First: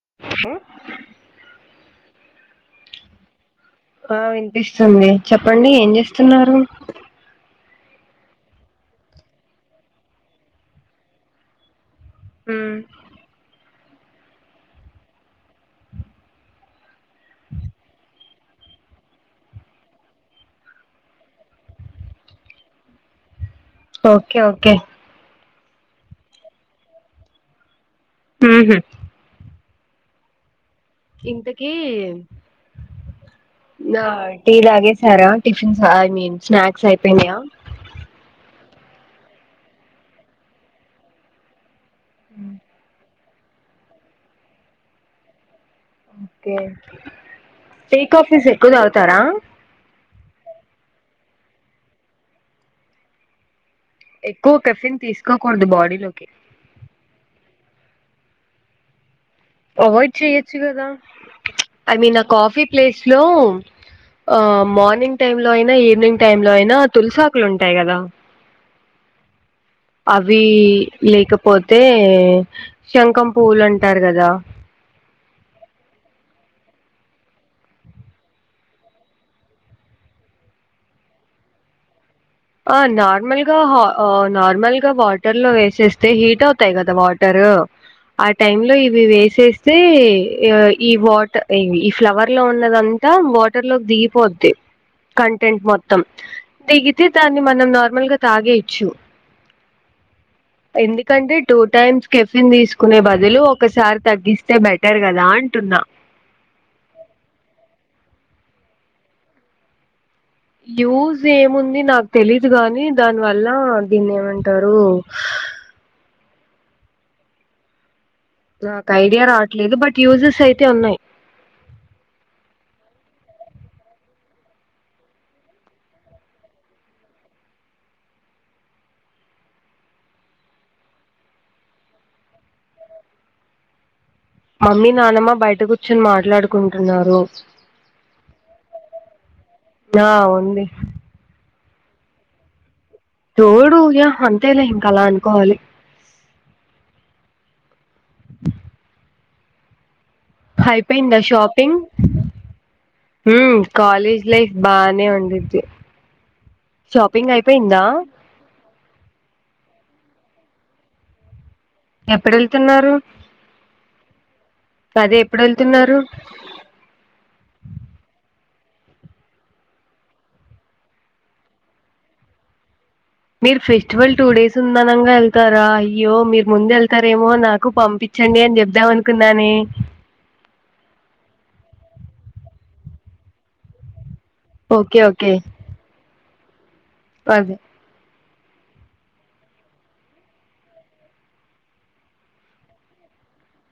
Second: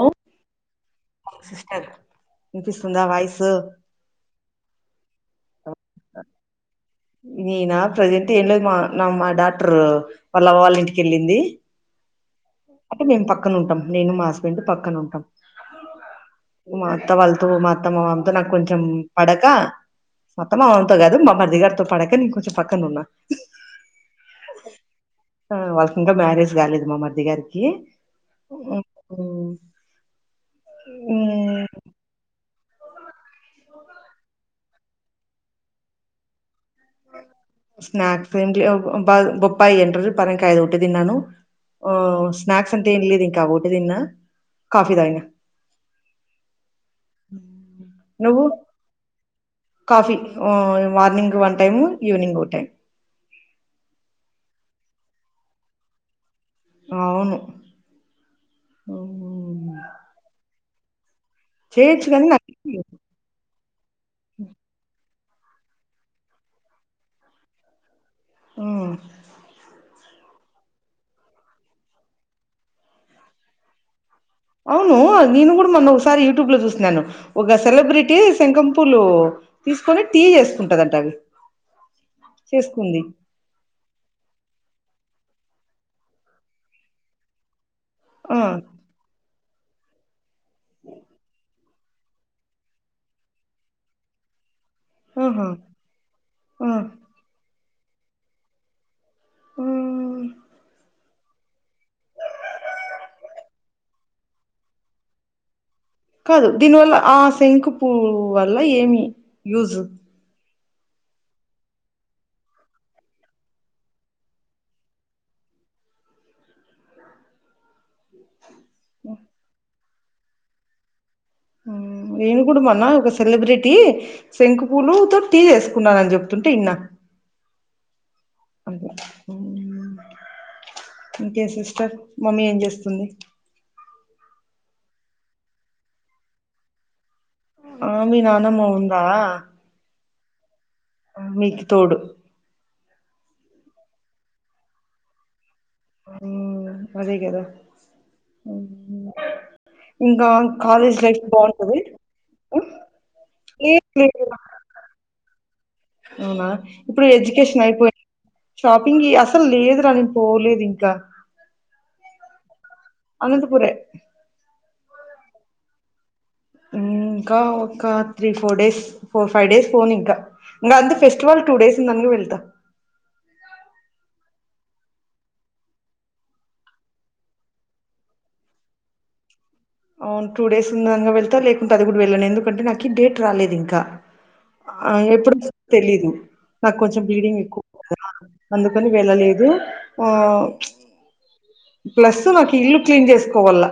Hello sister పిస్తుందా voice ఆ వినిపిస్తుంది చెప్ చెప్పండి ఏం జేస్తున్నారు నేనా ప్రజెంట్ ఏమ్లేదు మా నా మా డాట్రూ వాళ్ళ అవ్వల్ల ఇంటికెళ్ళింది మ్మ్. అంటే మేము పక్కనుంటం నేను మా హస్బెండ్ పక్కన ఉంటాం మా మత్త వాల్తో మా అత్త మామ నాకు కొంచెం పడక మా అత్త మామతో గాదు మా మరిది గారితో పడక నేను కొంచెం పక్కన ఉన్నా ఓకే ఓకే ఆ వాల్కింకా మ్యారేజ్ గాలేదు మా మరిది గారికి ఇ హ్మ్ హు ఇంతకీ నా టీ తాగేసారా టిఫిన్స్ ఐ మీన్ స్నా స్నాక్స్ ఏం లేవ్ బా బొప్పాయింటరు పరెంకాయ అదు ఉంటే దిన్నాను ఓ స్నాక్స్ అంతేంలేదు క వొటి దిన్నా కాఫీ దాగినా ఓకే టీ కాఫీస్ నువ్వు ఎక్కువ తాగుతారా కాఫీ హ్మ్ మార్నింగ్ వన్ టైము ఈవెనింగ్ ఓ టైమ్ ఎక్కువ కెఫిన్ తీసుకోకూడదు బాడీలోకి అవును అవాయిడ్ చేయొచ్చు కదా ఐ చేయొచ్చు మీన్ ఆ కానీ నాకు కాఫీ ప్లేస్ లో ఆ మార్నింగ్ టైం లో అయినా ఈవినింగ్ టైమ్ లో అయినా తులసాకులు ఉంటాయి కదా హ్మ్ అవి లేకపోతే శంఖం పువ్వులు అంటారు కదా అవును నేను కూడా మొన్న ఒకసారి యూట్యూబ్ లో చూసినాను ఒక సెలబ్రిటీ శంకం పూలు తీసుకొని టీ చేసుకుంటాదంట అవి ఆ చేసుకుంది నార్మల్గా హా ఆ నార్మల్ గా వాటర్ లో వేసేస్తే హీట్ అవుతాయి కదా వాటరు ఆ టైం లో ఇవి వేసే తే ఈ వాట ఇవి ఫ్లవర్లో ఉన్నదంత వాటర్లోక్ దిగిపోద్ది. ఆహా కంటెంట్ మొత్తం ఆ దిగి. తి మనం నార్మల్గా తాగెయ్. చు ఆ ఎండి కంటె టూ టైమ్స్ కెఫిన్ దీసుకునే బదులు ఒకసారి తగ్గిస్తే బెటర్ గదా అంటున్నా. కాదు దీనివల్ల ఆ శంకు పూవు వల్ల ఏమి యూజ్. యూజేముంది నాక్ తెలీదు గాని దాన్వల్ల దీన్నేమంటారు. నాకైడియా రావట్లేదు బట్. యూజెసైతే ఉన్నాయ్. ఉమ్ నేను గూడ్ మొన్న ఒక సెలబ్రిటీ శంఖు పూలు తో టీ జేస్కున్నానన్ జెప్తుంటె ఇన్న అంతె ఉమ్ ఇంకే సిస్టర్ మమ్మీ ఏం జేస్తుంది. మమ్మీ నానమ్మ బయట గుచ్చోన్ మాట్లాడుకుంటున్నారు. ఆ మి నానమ్మ ఉందా. ఆ ఉంది. మీకు తోడు తోడు [unintelligible] అంతేలే ఇంకలా అనుకోవాలి. ఉమ్ అదేగద. అయ్పోయ్ందా షాపింగ్ ఉమ్, ఉమ్ లేదు కాలేజ్ లైఫ్ బానే ఉండిద్. తె ఔనా ఇప్పుడు ఎడ్యుకేషన్ అయ్పోయ్. షాపింగి అసల్ లేదురా నేన్ పోలేదింక. ఎప్పుడెళ్తున్నారు. అదె ఎప్పుడెళ్తున్నారు. ఇంకా ఒక three four days four five days ఫోనింక ఇంగందు ఫెస్టివల్ టూ డేస్ ఉందన్గ వెళ్త. మీరు ఫెస్టివల్ టూ డేస్ ఉందనంగా యెళ్తారా అయ్యో మీర్ ముందెళ్తారేమో నాకు పంపిచ్చండి అని చెబ్దాం అనుకున్నానే. ఔన్ టూ డేస్ ఉందనంగ వెళ్తా లేకుంటే అది గూడ వెళ్ళను ఎందుకంటే నాకి డేట్ రాలేదింకా. ఆ ఓకే ఓకే ఎప్పుడు తెలీదు. నాక్ కొంచెం బ్లీడింగ్ అదే ఎక్కువ్ [unintelligible] అందుకని వెళ్ళలేదు ఆ ప్చ్. ప్లస్సు నాకి ఇల్లు క్లీన్ జేస్కోవాల్ల.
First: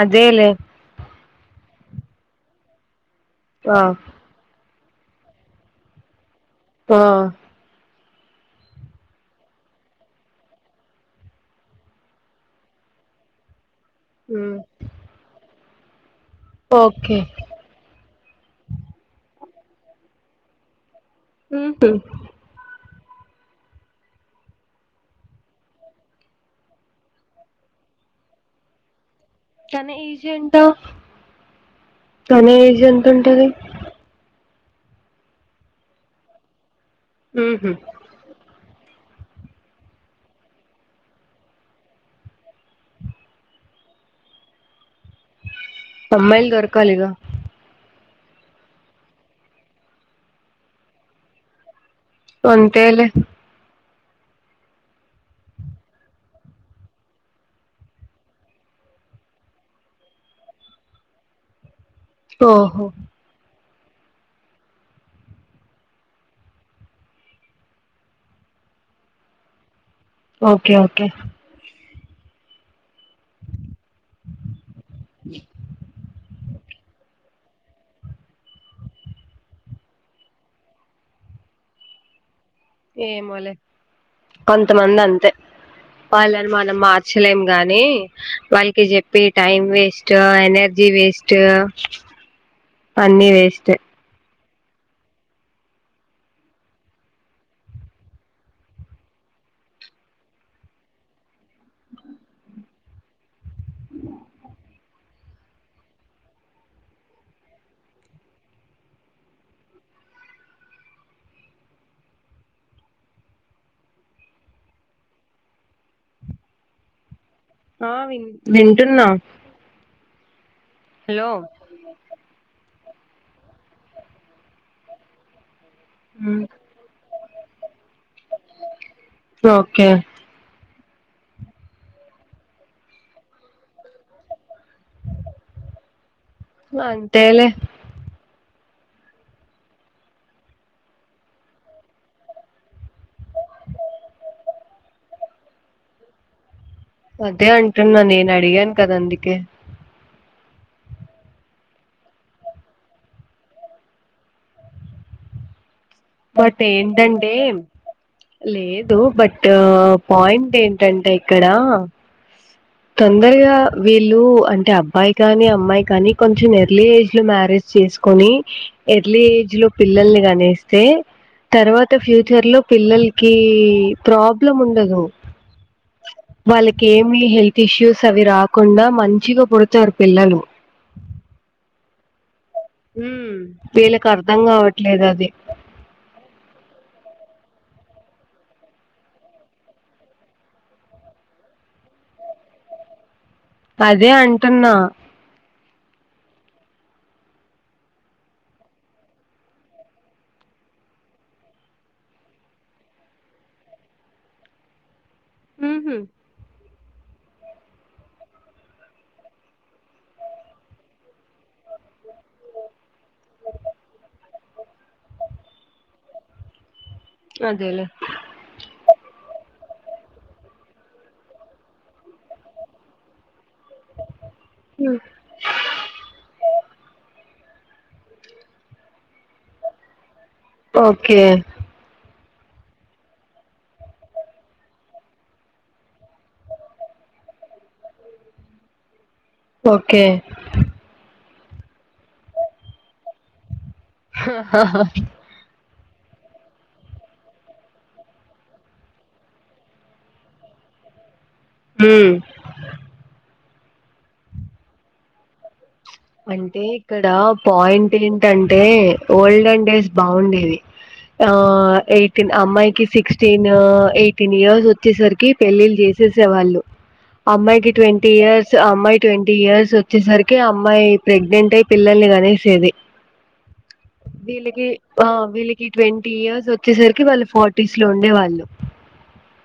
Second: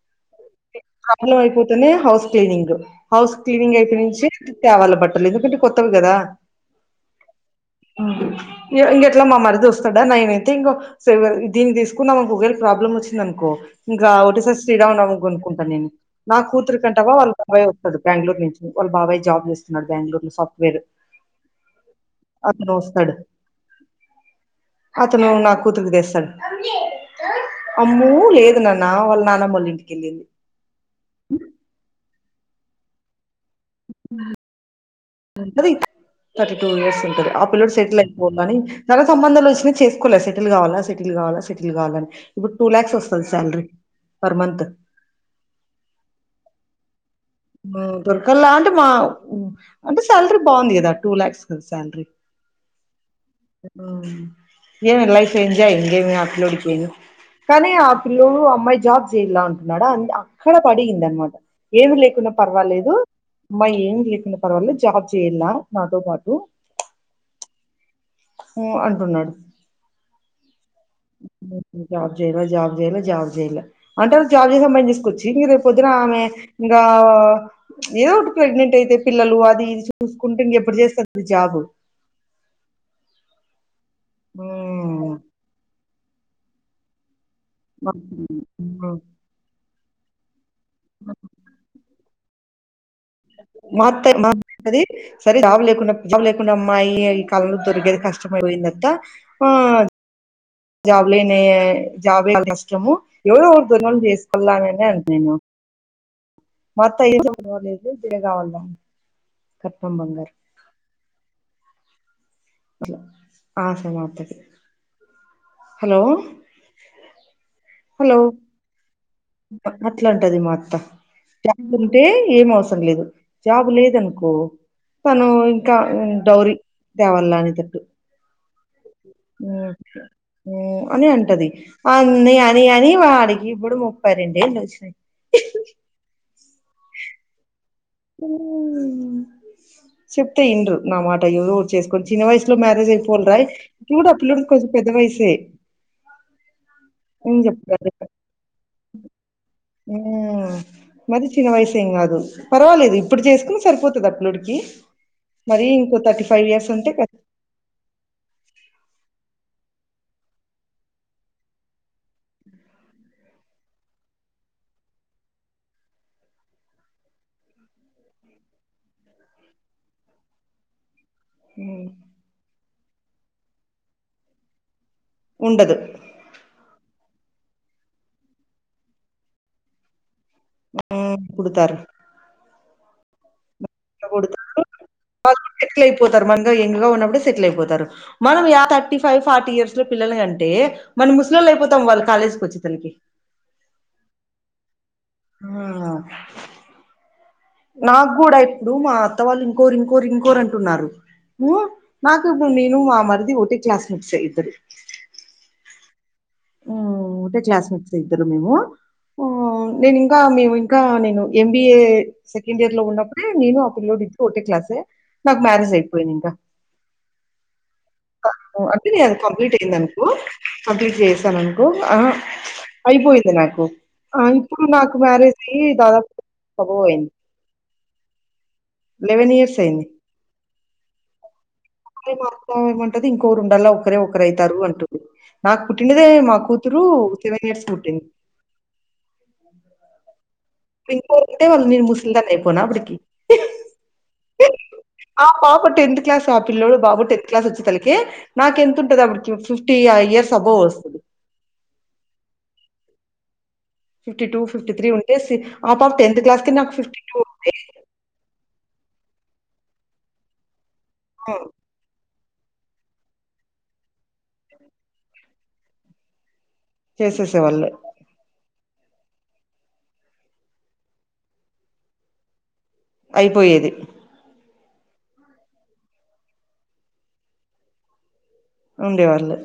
అదేలె. [unintelligible] అయ్పోతనే హౌస్ క్లీనింగు. హౌస్ క్లీనింగ్ ఆ అయిపెయ్ నించి. త్యావాల బట్టలు ఎందుకంటె కొత్తవ్ గదా. ఆ అ య ఇంగెట్ల మా మరిదొస్తడా నైనైతె ఇంగొ [unintelligible] దీన్ని దీస్కున్నామనుకో ఒగేల్ ప్రాబ్లమొచ్చిందనుకో. ఇంగా ఉమ్ ఒకటేసారి శ్రీరామనవమి. కుంట నేను. నా కూతురుకంటవా ఓకే వాళ్ళ బాబాయొప్పడు బ్యాంగ్ళూర్ నుంచి వాళ్ళ బాబాయ్ జాబ్ జేస్. మరి బెంగ్ళూరు లో సాఫ్ట్వేర్ ఉహు తాడు అతను నా కూతురికి తెస్తాడు అమ్ము లేదు నాన్న వాళ్ళు [unintelligible] తన ఏజ్ ఎంత తన ఏజ్ ఎంతుంటది ఆ ఉంటది [unintelligible] టూ ఇయర్స్ ఉంటుది ఆ ఉహు పిల్లోడు సెటిల్ అయిపోయిండని చాలా సంబంధాలు వచ్చినా చేసుకోలే సెటిల్ కావాలా సెటిల్ కావాలా సెటిల్ కావాలాని ఇప్పుడు టూ ల్యాక్స్ వస్తుంది సాలరీ పర్ మంత్ అమ్మాయిలు దొరకాలిగా దొరకల్లా అంటే మా అంటే శాలరీ బావుంది కదా టూ లాక్స్ కదా శాలరీ అంతేలే ఊ ఏమి లైఫ్ ఎంజాయ్ ఇంకేమి ఆ పిల్లోడికేమి కానీ ఆ పిల్ల్లోడు ఆ అమ్మాయి జాబ్ చెయ్లా అంటున్నాడా అ అక్కడ పడియిది అనమాట ఏమి లే పొయినా ఓహో పర్వాలేదు అమ్మాయి ఏం లేకుండా పర్వాలేదు జాబ్ చెయ్యలా నాతో పాటు ఊ అంటున్నాడు ఓ కే ఓకే జాబ్ జెయ్ లా జాబ్ అంటారు జాబ్ చేసే అమ్మాయిని తీసుకొచ్చి మీ రేప్ పొద్దున ఆమె ఇంకా ఏదో ఒకటి ప్రెగ్నెంట్ అయితే పిల్లలు అది ఇది చూసుకుంటే ఇంక ఎప్పుడు చేస్తాది జాబు ఏమోలే కొంతమంది అంతే వాళ్ళని మనం మార్చ్ చలేం గాని వాళ్ళకి చెప్పి time waste to energy waste అన్నీ వేస్టే టది సరే జాబ్ లేకుండా జాబ్ లేకుండా అమ్మాయి ఈ కాలంలో దొరికేది కష్టమైపోయిందంతా ఆ జాబ్ లేని జాబ్ [unintelligible] కష్టము ఎవరో వోరు దొరినోలు చేసుకొల్లనే అంటి నేను మొత్తం [unintelligible] పోలేదు [unintelligible] కావల్నా కట్నం బంగారు [unintelligible] ఆశ మా అత్తకి హలో ఆ విన్ వింటున్నా అట్లంటది మాత్ హలో త్తం [unintelligible] ఉంటే ఏం అవస్ సం లేదు జాబు లేదనుకో తను క ఉమ్మ్ డౌరి దేవలానే తట్టు అ ఓకే హు అని అంటది అన్నీ అని అని వాడికి ఇప్పుడు ముప్పై రెండేళ్ళు వచ్చినయి అంతేలే చెప్తే ఇండ్రు నా మాట ఏదో చేసుకొని చిన్న వయసులో మ్యారేజ్ అయిపోండ్రాయి ఇప్పుడు ఆ పిల్లడు కొంచం పెద్ద వయస్సే అదే అంటున్నా నేను అడిగాను కదా అందుకే ఉ మరి చిన్న వయసేమ్ గదు పర్వాలేదు ఇప్పుడు చేసుకున్న సరిపోతది ఆ పిల్లోడికి మరీ ఇంకొ బట్ ఎంటంటే లేదు బట్ పాయింట్ ఏంటంటే ఇక్కడ తొందరగా వీళ్ళు అంటే అబ్బాయి కానీ అమ్మాయి కానీ కొంచెం ఎర్లీ ఏజ్ లో మ్యారేజ్ చేసుకొని ఎర్లీ ఏజ్ లో పిల్లల్ని కనిస్తే హ్మ్. తర్వాత ఫ్యూచర్ లో పిల్లల్ కి ప్రాబ్లం ఉండదు ఉండదు వాళ్ళకేమి హెల్ప్ టిష్యూస్ అవి రాకుండా మంచిగా పుడతారు పిల్లలు ఆ పుడుతారు హుమ్ ారు వాళ్ళు సెటిల్ అయిపోతారు మనమ్ ఎంగగా ఉన్నప్పుడే సెటిల్ అయిపోతారు మనం yeah thirty five forty years లో పిల్లల్ని కంటే మనం ముసలొల్లయిపోతాం వాళ్ళు కాలేజీకి వచ్చిసరికి అదే అంటున్నా ఆ నాకు కూడా ఇప్పుడు మా అత్త వాళ్ళు ఇంకోరు ఇంకోరు ఇంకోరు అంటున్నారు హు నాకు ఇప్పుడు నేను మా మరిది ఒకటే క్లాస్మేట్స్ ఏ ఇద్దరు మ్ హు హు ఒకటే క్లాస్మేట్స్ ఇద్దరు మేము హు నేను ఇంకా మేము ఇంకా నేను ఎంబిఏ సెకండ్ ఇయర్ లో ఉన్నప్పుడే నేను ఆ పిల్లోడు ఇద్దరు ఒకటే క్లాసే నాకు మ్యారేజ్ అయిపోఇంది ఇంకా అదేలే నే అది కంప్లీట్ అయిింది అనుకో కంప్లీట్ చేస్ తనన్ క్కో ఆహ అయిపోఇంది నాక్ ఆ ఇప్పుడు నాకు మ్యారేజ్ అయి దాదాపు లేవెన్ ఇయర్స్ ఆఇంది ఓకే గా మా అత్త ఏమంటది ఇంకోరుడల్ల ఒక్కరే ఒకరయితార్రు అంటుంది నాకు పుట్టినదే మా కూతురు సెవెన్ ఇయర్స్ కు పుట్టింది ఓకే మీను పోంటే వాళ్ళు నీను ముసల్దానై పోనా అప్పటికి హ హ హ టెన్త్ క్లాస్ ఆ పిల్లడు బాబు టెన్త్ క్లాస్ వచ్చే తలకి నాకు ఎంతుంటది అపుడు ఫిఫ్టీ ఇయర్స్ అబవ్ వస్తది మ్ ఫిఫ్టీ టూ ఫిఫ్టీ ్రీ ఉంటే సి ఆ పాప క్లాస్‌కి అంటే నాకు ఇక్కడ ఉంటే పాయింట్ ఏంటం టే ఓల్డెన్ డేస్ బాగుండేది ఆ అవును ఏట్ అమ్మాయికి సిక్స్టీన్ ఎయిటీన్ ఇయర్స్ వచ్చేసరికి పెళ్లిలు చేసేసేవాళ్ళు చేసేసేవాళ్ళు అమ్మాయికి ట్వంటీ ఇయర్స్ అమ్మాయి ట్వంటీ ఇయర్స్ వచ్చేసరికి అమ్మాయి ప్రెగ్నెంట్ అయి పిల్లల్ని కనేసేది అయిపోయేది వీళ్ళకి వీళ్ళకి ట్వంటీ ఇయర్స్ వచ్చేసరికి వాళ్ళు ఫార్టీస్ లో ఉండే వాళ్ళు ఉండే వాళ్ళు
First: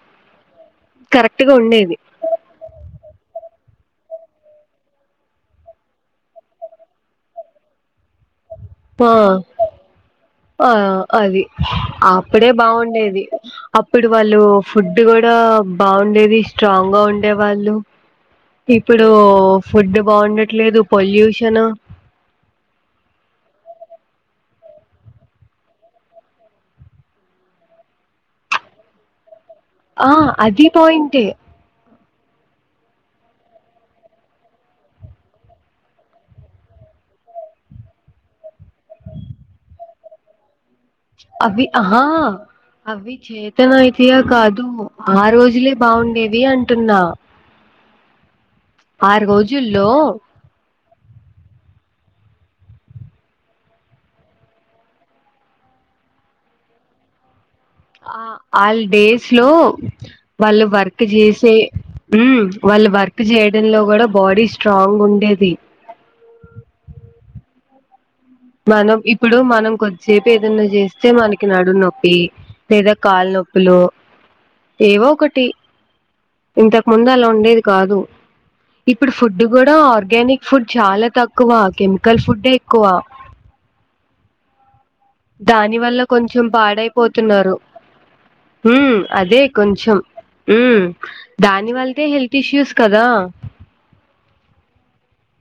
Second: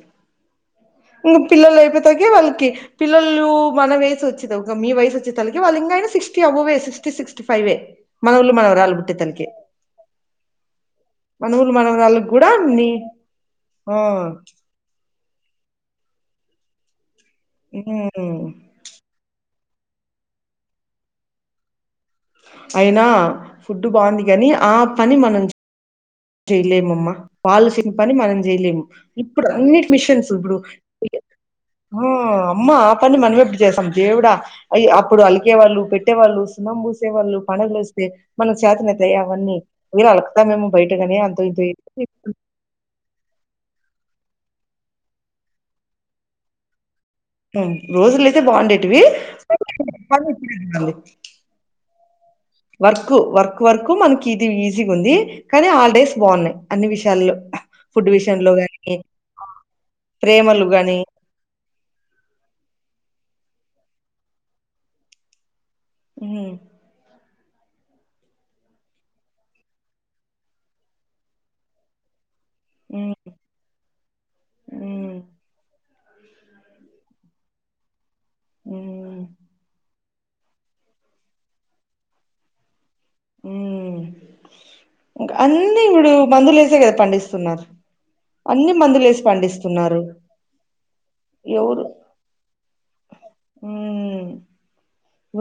ఇంకా కరెక్ట్ గా పిల్లలు ఉండేది లేపోతాయికి వాళ్ళకి పిల్లలు మన వయసు వచ్చిది ఒక మీ వయసు వచ్చి తలకి వాళ్ళం sixty above sixty sixty five వే మన ఆ ఆ అది మనవులు మనవరాళ్ళకి అప్పుడే కూడా నీ బాగుండేది ఆ అప్పుడు వాళ్ళు ఫుడ్ కూడా ఇ బాగుండేది స్ట్రాంగ్ గా ఉం డే వాళ్ళు ఉమ్ ఇప్పుడు ఫుడ్ బాగుండట్లేదు పొల్యూషన్ అయినా ఫుడ్ బాగుంది కాని ఆ పని మనం చే చెయలేముమ్మా వాళ్లు చేసిన పని మనం చెయలేము ఇప్పుడు అన్నిటి ఆ మిషన్స్ ఇప్పుడు అది పాయింటే ఆ అమ్మా ఆ పని మనం ఎప్పుడు చేస్తాం దేవుడా అప్పుడు అలికేవాళ్ళు పెట్టేవాళ్ళు సున్నాం పూసేవాళ్ళు పండుగలు వస్తే మనం చాతనైతే అవన్నీ వళ అలుకుతామేమో గాని అంతో ఇంతో అభి ఆహా అవి చేతనైతే తీయా కాదు ఆ రోజులే బాగుండేవి అంటున్నా రోజులి తే బాగుండేటివి ఆ రోజుల్లో [inaudible] వి వర్క్ వర్క్ వర్క్ మనకి ఇది ఈజీ ఉంది కానీ హాలిడేస్ బాగున్నాయి అన్ని విషయాల్లో ఫుడ్ ఆ విషయంలో ఆల్ గాని డేస్ లో వాళ్ళు ప్రేమలు గాని వర్క్ చేసే వాళ్ళు వర్క్ ప్పు చేయడంలో కూడా బాడీ స్ట్రాంగ్ ఉండేది ఉమ్ మనం ఇప్పుడు మనం కొద్దిసేపు ఏదన్నా చేస్తే మనకి నడుము నొప్పి లేదా ఉమ్ కాళ్లునొప్పులు ఏవో ఉమ్ ఒకటి ఇంతకు ముందు అలా ఉండేది కాదు ఇప్పుడు ఉమ్ ఫుడ్ కూడా ఆర్ ఆర్గానిక్ ఫుడ్ చాలా తక్కువ కెమికల్ ఫుడ్ డే ఎక్కువ అ ఇంకా దాని అన్ని వల్ల ఇప్పుడు కొంచెం మందులు వసే కదా పండిస్తున్నారు హ అన్ని మందులేసి అదే కొంచెం పండిస్తున్నారు దాని ఎవరు వళతే హెల్త్ ఇష్యూస్ కదా మ్మ్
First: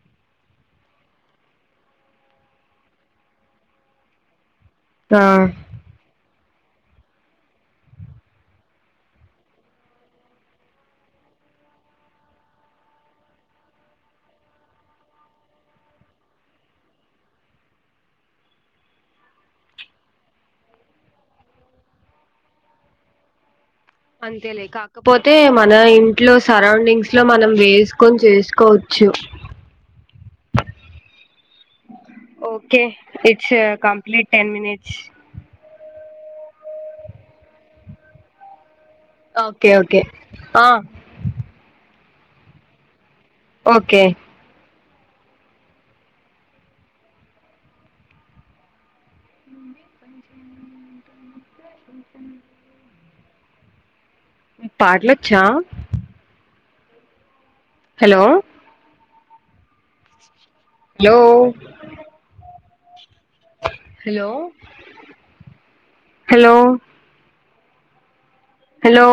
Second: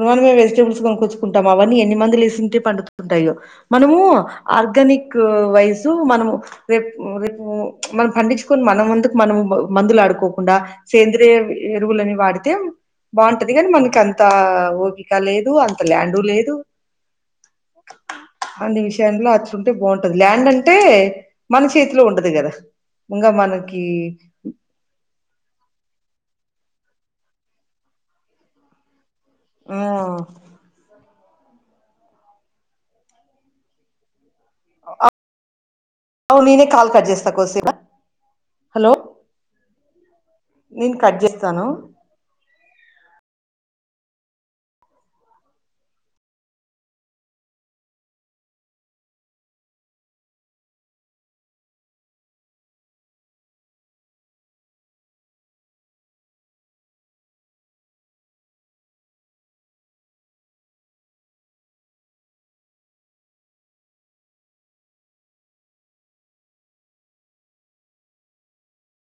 మనమే వెజిటబుల్స్ కొనుకొచ్చుకుంటాము అవన్నీ ఎన్ని మందులు వేసింటే పండుతుంటాయో మనమూ ఆర్గానిక్ ఆ వయసు మనమ్ రేపు రేపు మనం పండించుకొని మనంమందుకు మనం మందులు ఆడుకోకుండా సేంద్రిీయ ఎరువులని వాడితే బాగుంటది కని మనకి అం తా ఓపిక లేదు అంత ల్యాండు లేదు అన్ని విషయాంలో ఒచ్చంటే బాగుంటది ల్యాండ్ అంటే మన చేతిలో ఉండదు గదా ఇంగ మన అంతేలె కాకపోత్ తే మన ఇంట్లో సరౌండింగ్స్ లో మనం వేస్కోని చేస్కోచ్చు ఆ okay it's complete ten minutes ఔను నెనే కాల్ కట్ జేస్త కోసే ఓకే ఒకే అ నేను కట్ చేస్తాను ఒకే పాట్లోచ్చా హలో లో హలో హలో హలో